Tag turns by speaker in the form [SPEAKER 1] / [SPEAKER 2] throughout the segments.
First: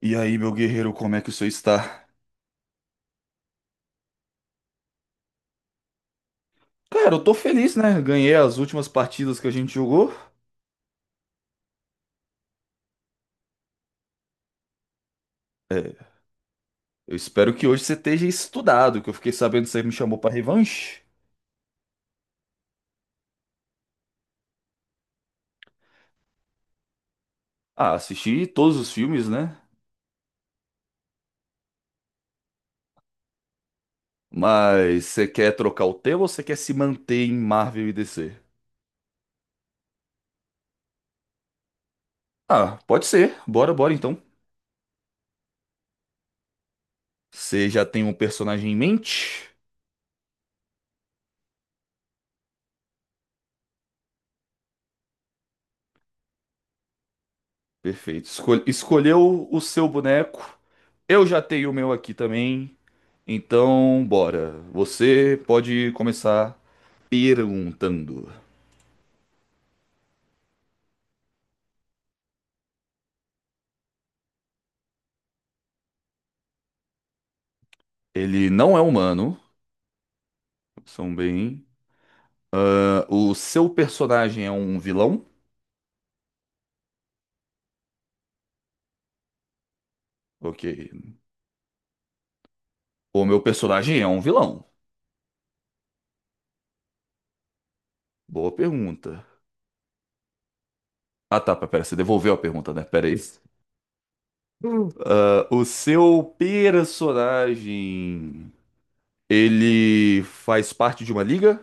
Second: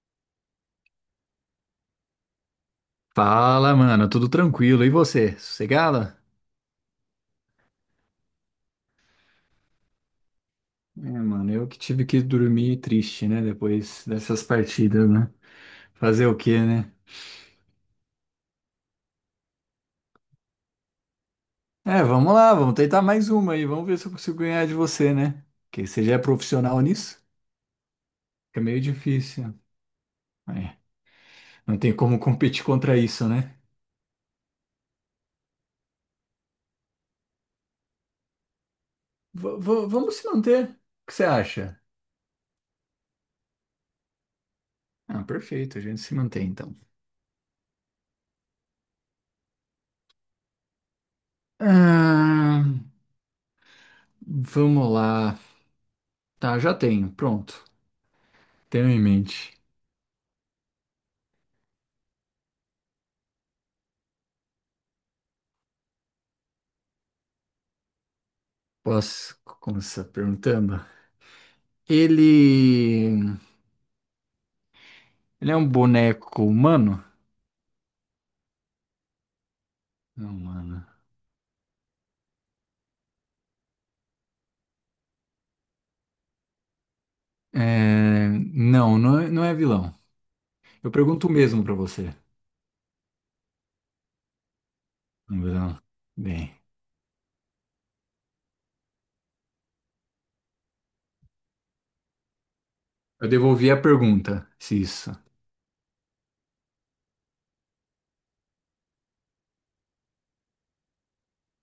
[SPEAKER 1] E aí, meu guerreiro, como é que o senhor está?
[SPEAKER 2] Fala, mano, tudo tranquilo. E você? Sossegada?
[SPEAKER 1] Cara, eu tô feliz, né? Ganhei as últimas partidas que a gente jogou.
[SPEAKER 2] É, mano, eu que tive que dormir triste, né? Depois dessas partidas, né?
[SPEAKER 1] É,
[SPEAKER 2] Fazer o quê, né?
[SPEAKER 1] eu espero que hoje você esteja estudado, que eu fiquei sabendo que você me chamou pra revanche.
[SPEAKER 2] É, vamos lá, vamos tentar mais uma aí. Vamos ver se eu consigo ganhar de você, né? Porque você já é profissional nisso?
[SPEAKER 1] Ah, assisti
[SPEAKER 2] É
[SPEAKER 1] todos
[SPEAKER 2] meio
[SPEAKER 1] os filmes,
[SPEAKER 2] difícil.
[SPEAKER 1] né?
[SPEAKER 2] É, não tem como competir contra isso, né?
[SPEAKER 1] Mas você quer trocar o tema ou você quer se manter em Marvel e DC?
[SPEAKER 2] Vamos se manter. O que você acha?
[SPEAKER 1] Ah, pode ser. Bora, bora então.
[SPEAKER 2] Ah, perfeito, a gente se mantém então.
[SPEAKER 1] Você já tem um personagem em mente?
[SPEAKER 2] Ah, vamos lá. Tá, já tenho. Pronto.
[SPEAKER 1] Perfeito.
[SPEAKER 2] Tenho em
[SPEAKER 1] Escolheu
[SPEAKER 2] mente.
[SPEAKER 1] o seu boneco. Eu já tenho o meu aqui também. Então, bora. Você pode começar perguntando.
[SPEAKER 2] Posso começar perguntando? Ele. Ele é um boneco humano?
[SPEAKER 1] Ele não é humano,
[SPEAKER 2] Não, mano.
[SPEAKER 1] são bem. Ah, o seu personagem é um vilão?
[SPEAKER 2] Não, não é, não é vilão.
[SPEAKER 1] Ok.
[SPEAKER 2] Eu pergunto o mesmo pra você.
[SPEAKER 1] O meu personagem é um vilão.
[SPEAKER 2] Não, vilão. Bem,
[SPEAKER 1] Boa pergunta. Ah tá, pera, você devolveu a pergunta, né? Pera aí.
[SPEAKER 2] eu devolvi a pergunta, se isso.
[SPEAKER 1] Ah, o seu personagem. Ele faz parte de uma liga?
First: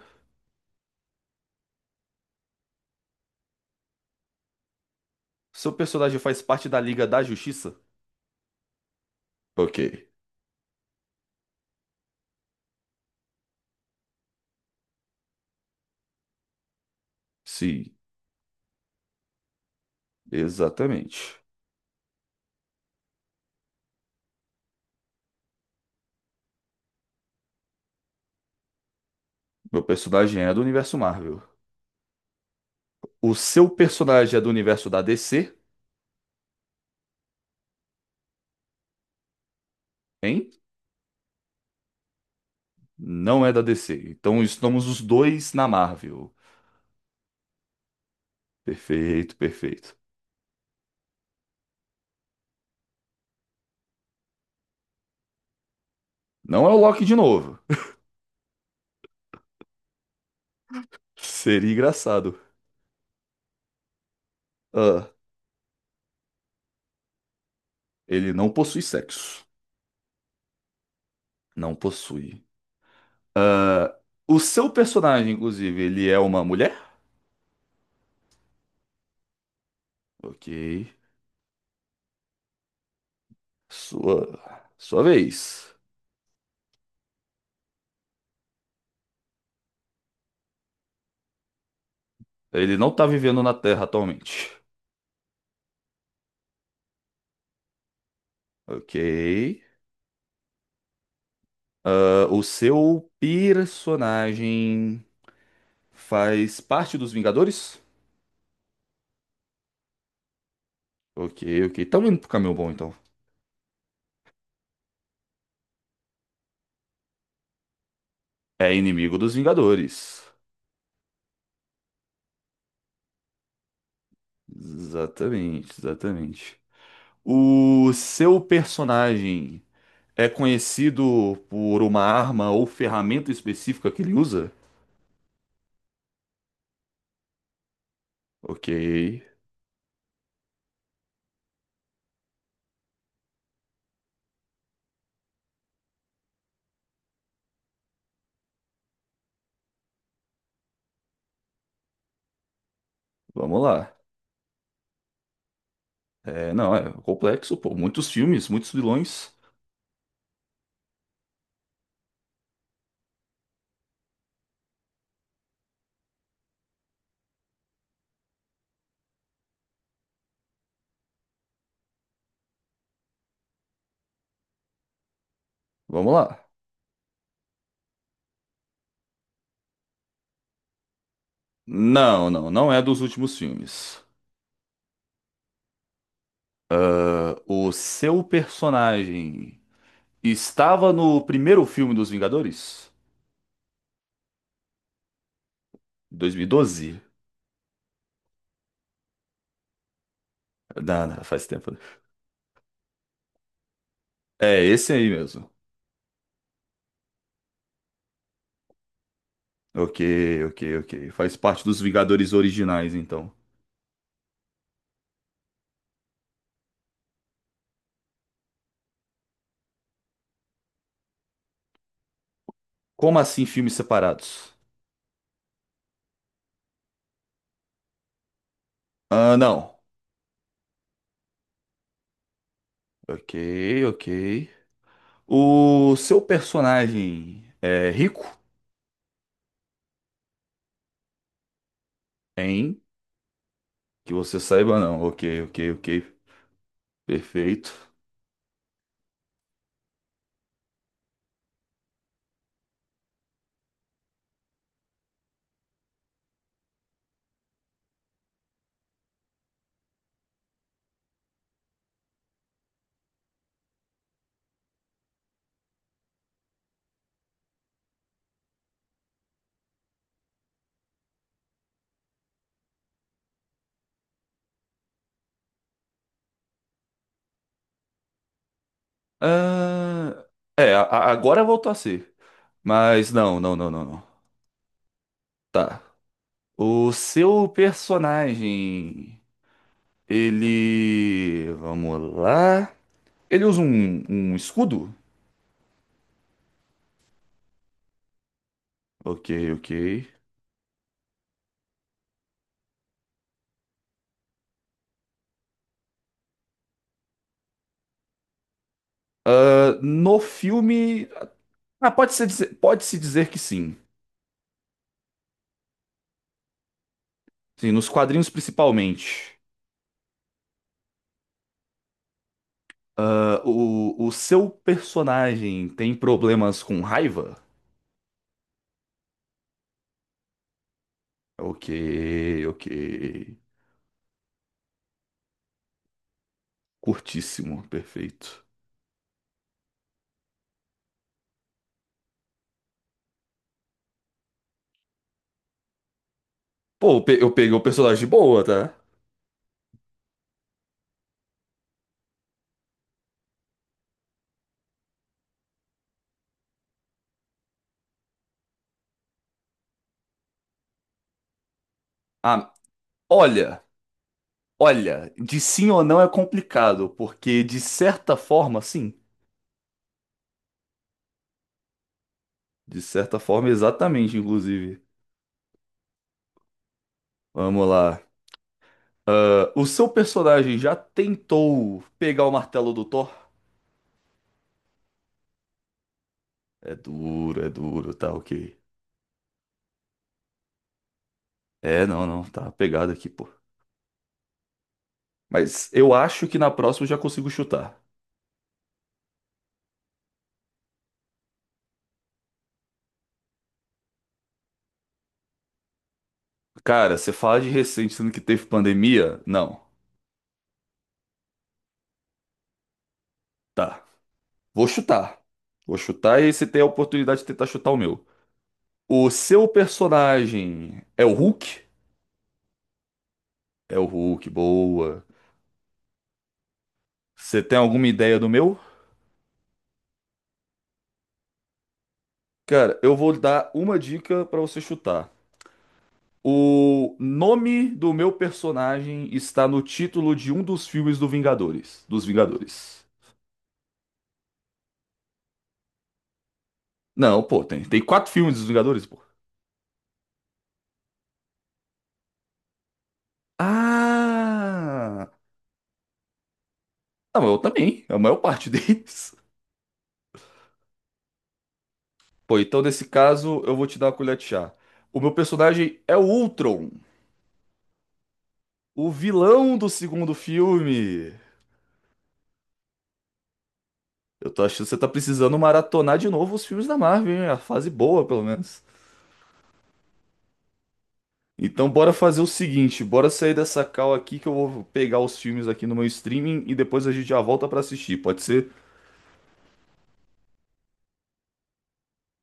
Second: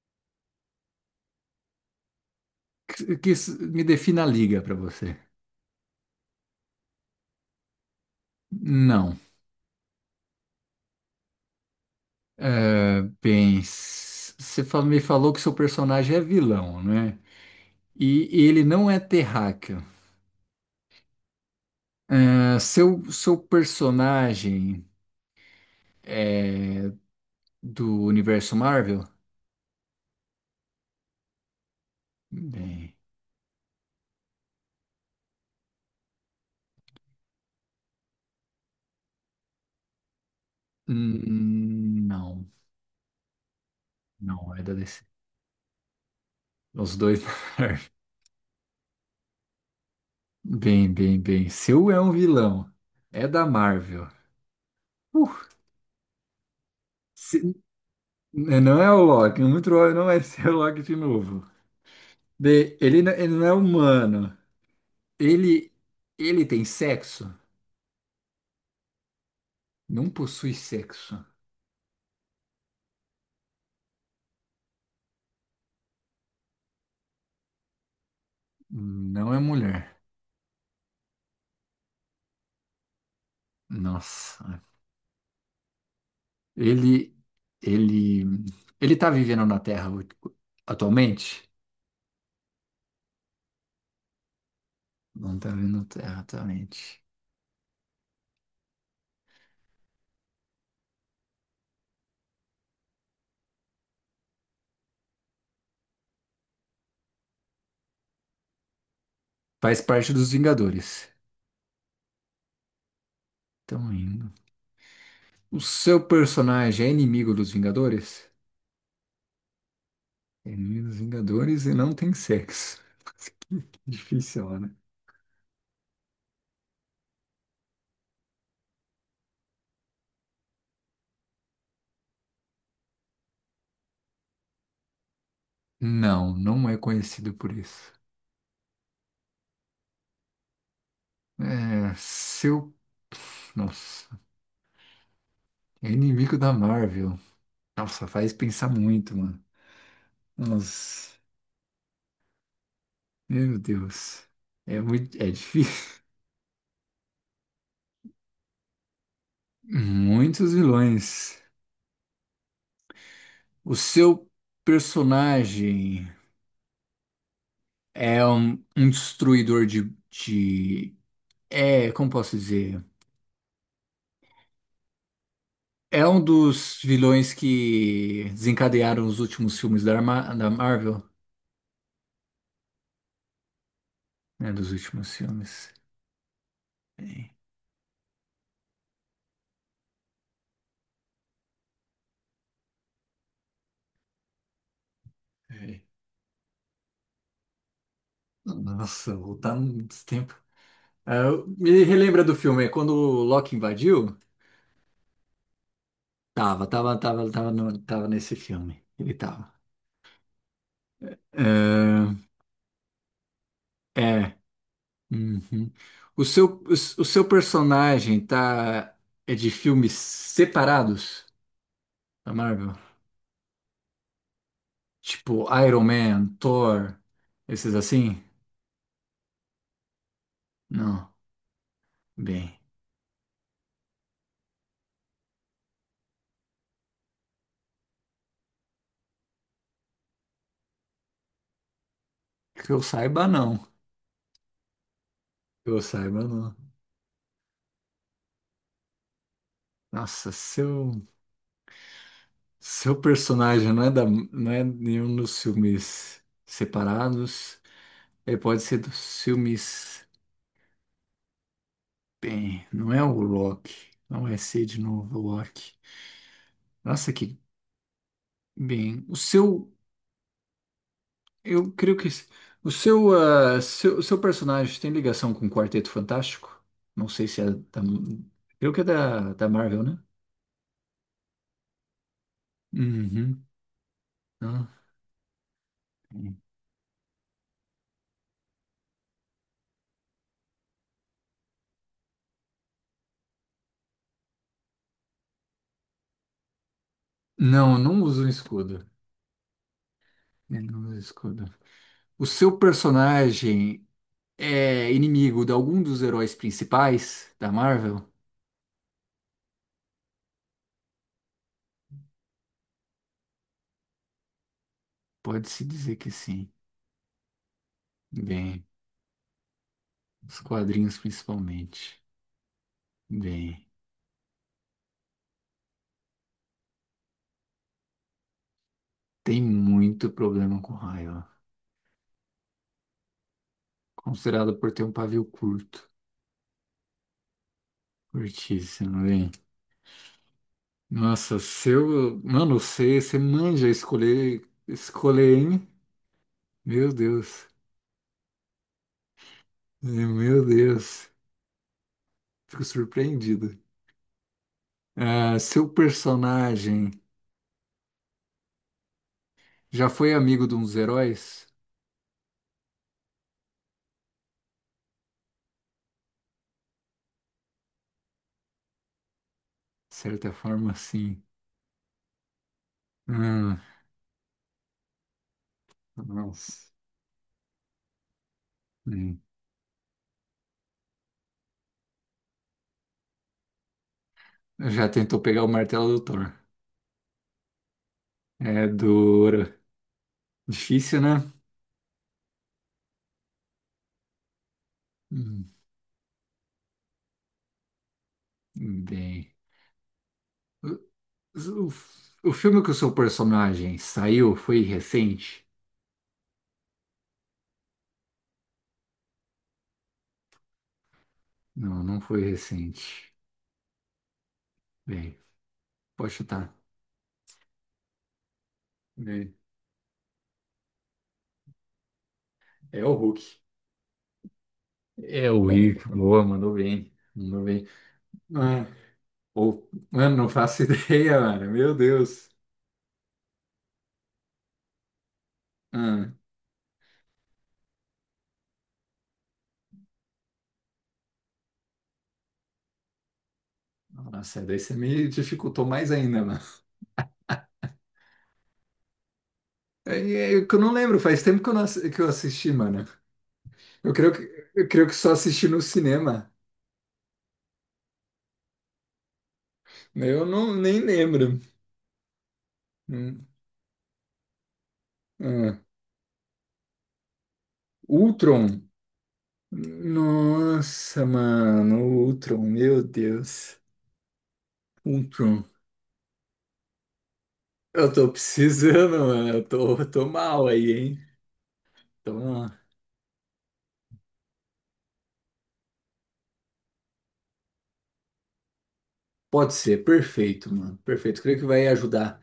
[SPEAKER 2] Que isso me defina a liga pra você.
[SPEAKER 1] Seu personagem faz parte da Liga da Justiça?
[SPEAKER 2] Não.
[SPEAKER 1] Ok.
[SPEAKER 2] É, bem, me falou que seu personagem é vilão, né?
[SPEAKER 1] Sim,
[SPEAKER 2] E ele não é terráqueo.
[SPEAKER 1] exatamente.
[SPEAKER 2] É, seu personagem é do universo Marvel?
[SPEAKER 1] Meu personagem é do universo Marvel.
[SPEAKER 2] Bem,
[SPEAKER 1] O seu personagem é do universo da DC, hein?
[SPEAKER 2] não,
[SPEAKER 1] Não é da DC. Então
[SPEAKER 2] não é da
[SPEAKER 1] estamos os
[SPEAKER 2] DC.
[SPEAKER 1] dois na Marvel.
[SPEAKER 2] Os dois da Marvel.
[SPEAKER 1] Perfeito, perfeito.
[SPEAKER 2] Bem, bem, bem. Seu é um vilão. É da Marvel. Uh,
[SPEAKER 1] Não é o Loki de
[SPEAKER 2] se-
[SPEAKER 1] novo.
[SPEAKER 2] não é o Loki. Muito provável não vai ser o Loki de novo.
[SPEAKER 1] Seria engraçado.
[SPEAKER 2] Bem, ele não é humano.
[SPEAKER 1] Ah,
[SPEAKER 2] Ele, ele tem sexo?
[SPEAKER 1] ele não possui sexo.
[SPEAKER 2] Não possui sexo.
[SPEAKER 1] Não possui. O seu personagem, inclusive, ele é uma mulher?
[SPEAKER 2] Não é mulher.
[SPEAKER 1] Ok. Sua,
[SPEAKER 2] Nossa.
[SPEAKER 1] sua vez.
[SPEAKER 2] Ele, ele, ele tá vivendo na Terra atualmente?
[SPEAKER 1] Ele não tá vivendo na Terra atualmente.
[SPEAKER 2] Não tá vindo terra, exatamente.
[SPEAKER 1] Ok. Ah, o seu personagem faz parte dos Vingadores?
[SPEAKER 2] Faz parte dos Vingadores.
[SPEAKER 1] Ok, ok. Tá indo pro caminho bom, então.
[SPEAKER 2] Tão indo. O seu personagem é inimigo dos Vingadores?
[SPEAKER 1] É inimigo dos Vingadores.
[SPEAKER 2] É inimigo dos Vingadores e não tem sexo. Que difícil, né?
[SPEAKER 1] Exatamente, exatamente. O seu personagem é conhecido por uma arma ou ferramenta específica que ele usa?
[SPEAKER 2] Não, não é conhecido por isso.
[SPEAKER 1] Ok,
[SPEAKER 2] É, seu. Nossa, é inimigo da Marvel. Nossa, faz pensar muito, mano. Nossa, meu
[SPEAKER 1] vamos lá.
[SPEAKER 2] Deus. É muito, é difícil.
[SPEAKER 1] É, não, é complexo, pô. Muitos filmes, muitos vilões.
[SPEAKER 2] Muitos vilões. O seu personagem. É um, um destruidor de. É, como posso dizer? É
[SPEAKER 1] Vamos
[SPEAKER 2] um
[SPEAKER 1] lá.
[SPEAKER 2] dos vilões que desencadearam os últimos filmes da, da Marvel,
[SPEAKER 1] Não, não, não é dos últimos filmes.
[SPEAKER 2] né? Dos últimos filmes. É.
[SPEAKER 1] O seu personagem estava no primeiro filme dos Vingadores?
[SPEAKER 2] É.
[SPEAKER 1] 2012?
[SPEAKER 2] Nossa, voltar muito tempo.
[SPEAKER 1] Não,
[SPEAKER 2] Ah,
[SPEAKER 1] não, faz tempo.
[SPEAKER 2] me relembra do filme, é quando o Loki invadiu?
[SPEAKER 1] É esse aí mesmo.
[SPEAKER 2] Tava, tava, tava, tava, no- Tava nesse filme. Ele tava.
[SPEAKER 1] Ok, ok, ok. Faz parte dos
[SPEAKER 2] Ah,
[SPEAKER 1] Vingadores originais, então.
[SPEAKER 2] é. Uhum. O seu personagem tá. É de filmes separados? Da Marvel?
[SPEAKER 1] Como assim filmes separados?
[SPEAKER 2] Tipo, Iron Man, Thor, esses assim?
[SPEAKER 1] Ah, não.
[SPEAKER 2] Não. Bem,
[SPEAKER 1] Ok, ok. O seu personagem é rico?
[SPEAKER 2] que
[SPEAKER 1] Hein?
[SPEAKER 2] eu saiba, não.
[SPEAKER 1] Que você saiba, não. Ok, ok,
[SPEAKER 2] Que eu
[SPEAKER 1] ok.
[SPEAKER 2] saiba, não.
[SPEAKER 1] Perfeito.
[SPEAKER 2] Nossa, seu, seu personagem não é, da, não é nenhum dos filmes separados. Ele pode ser dos filmes. Bem, não é o Loki. Não vai ser de novo o Loki. Nossa, que. Bem, o seu. Eu creio que s- O o seu personagem tem ligação com o Quarteto Fantástico? Não sei se é da. Creio que é da Marvel, né?
[SPEAKER 1] Ah, é, agora voltou a ser. Mas não,
[SPEAKER 2] Uhum.
[SPEAKER 1] não, não, não, não.
[SPEAKER 2] Ah.
[SPEAKER 1] Tá. O seu personagem, ele. Vamos lá. Ele usa um escudo?
[SPEAKER 2] Não, não usa um escudo.
[SPEAKER 1] Ok, ok.
[SPEAKER 2] Eu não uso escudo. O seu personagem é inimigo de algum dos heróis principais da Marvel?
[SPEAKER 1] Ah, no filme, ah, pode-se dizer que sim.
[SPEAKER 2] Pode-se dizer que sim.
[SPEAKER 1] Sim, nos quadrinhos
[SPEAKER 2] Bem,
[SPEAKER 1] principalmente.
[SPEAKER 2] os quadrinhos principalmente.
[SPEAKER 1] Ah,
[SPEAKER 2] Bem,
[SPEAKER 1] o seu personagem tem problemas com raiva?
[SPEAKER 2] tem muito problema com raiva,
[SPEAKER 1] Ok, ok.
[SPEAKER 2] considerado por ter um pavio curto.
[SPEAKER 1] Curtíssimo, perfeito.
[SPEAKER 2] Curtíssimo, hein? Nossa, seu. Mano, você manja escolher, escolher, hein? Meu
[SPEAKER 1] Pô, eu
[SPEAKER 2] Deus.
[SPEAKER 1] peguei o personagem de boa, tá?
[SPEAKER 2] Meu Deus. Fico surpreendido. Ah, seu personagem já foi amigo de uns heróis?
[SPEAKER 1] Ah, olha, olha, de sim ou não é complicado, porque de certa forma, sim.
[SPEAKER 2] De certa forma, sim.
[SPEAKER 1] De certa forma,
[SPEAKER 2] Hum,
[SPEAKER 1] exatamente, inclusive.
[SPEAKER 2] nossa.
[SPEAKER 1] Vamos lá.
[SPEAKER 2] Hum.
[SPEAKER 1] O seu personagem já tentou pegar o martelo do Thor?
[SPEAKER 2] Já tentou pegar o martelo do Thor.
[SPEAKER 1] É duro, tá ok.
[SPEAKER 2] É duro. Difícil, né?
[SPEAKER 1] É, não, não, tá pegado aqui, pô.
[SPEAKER 2] Hum,
[SPEAKER 1] Mas eu acho que na próxima eu já consigo chutar.
[SPEAKER 2] bem. O, o, o filme que o seu personagem saiu foi recente?
[SPEAKER 1] Cara, você fala de recente, sendo que teve pandemia? Não.
[SPEAKER 2] Não, não foi recente.
[SPEAKER 1] Tá. Vou
[SPEAKER 2] Bem,
[SPEAKER 1] chutar. Vou
[SPEAKER 2] pode
[SPEAKER 1] chutar e você
[SPEAKER 2] chutar.
[SPEAKER 1] tem a oportunidade de tentar chutar o meu. O
[SPEAKER 2] Bem,
[SPEAKER 1] seu personagem é o Hulk?
[SPEAKER 2] é o Hulk.
[SPEAKER 1] É o Hulk, boa.
[SPEAKER 2] É o É, Hulk. Boa, mandou bem.
[SPEAKER 1] Você
[SPEAKER 2] Mandou
[SPEAKER 1] tem
[SPEAKER 2] bem.
[SPEAKER 1] alguma ideia do meu?
[SPEAKER 2] Ah, mano, não faço ideia, mano. Meu Deus.
[SPEAKER 1] Cara, eu vou dar uma dica pra você chutar.
[SPEAKER 2] Ah,
[SPEAKER 1] O nome do meu personagem está no título de um dos filmes do Vingadores. Dos Vingadores.
[SPEAKER 2] nossa, daí você me dificultou mais ainda, mano.
[SPEAKER 1] Não, pô, tem quatro filmes dos Vingadores, pô.
[SPEAKER 2] É é que eu não lembro, faz tempo que eu, não, assi- que eu assisti, mano. Eu creio que
[SPEAKER 1] Ah!
[SPEAKER 2] só assisti no cinema.
[SPEAKER 1] Não, eu também, é a maior parte deles.
[SPEAKER 2] Eu não, nem lembro.
[SPEAKER 1] Pô, então nesse
[SPEAKER 2] Hum,
[SPEAKER 1] caso eu vou te dar uma colher de chá. O meu
[SPEAKER 2] ah,
[SPEAKER 1] personagem é o Ultron,
[SPEAKER 2] Ultron.
[SPEAKER 1] o vilão do segundo
[SPEAKER 2] Nossa,
[SPEAKER 1] filme.
[SPEAKER 2] mano, Ultron, meu Deus.
[SPEAKER 1] Eu tô achando que você tá precisando
[SPEAKER 2] Ultron.
[SPEAKER 1] maratonar de novo os filmes da Marvel, hein? A fase
[SPEAKER 2] Eu
[SPEAKER 1] boa,
[SPEAKER 2] tô
[SPEAKER 1] pelo menos.
[SPEAKER 2] precisando, mano. Eu tô mal aí, hein?
[SPEAKER 1] Então bora fazer o
[SPEAKER 2] Então, ah,
[SPEAKER 1] seguinte, bora sair dessa call aqui que eu vou pegar os filmes aqui no meu streaming e depois a gente já volta pra assistir, pode ser?
[SPEAKER 2] pode ser, perfeito, mano. Perfeito. Creio que vai ajudar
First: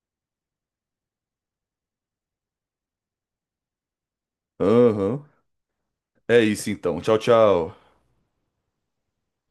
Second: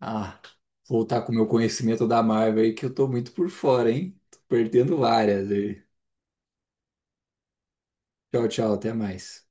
[SPEAKER 2] a voltar com o meu conhecimento da Marvel aí, que eu tô muito por fora, hein? Tô perdendo
[SPEAKER 1] Aham.
[SPEAKER 2] várias aí.
[SPEAKER 1] É isso então. Tchau, tchau.
[SPEAKER 2] Tchau, tchau, até mais.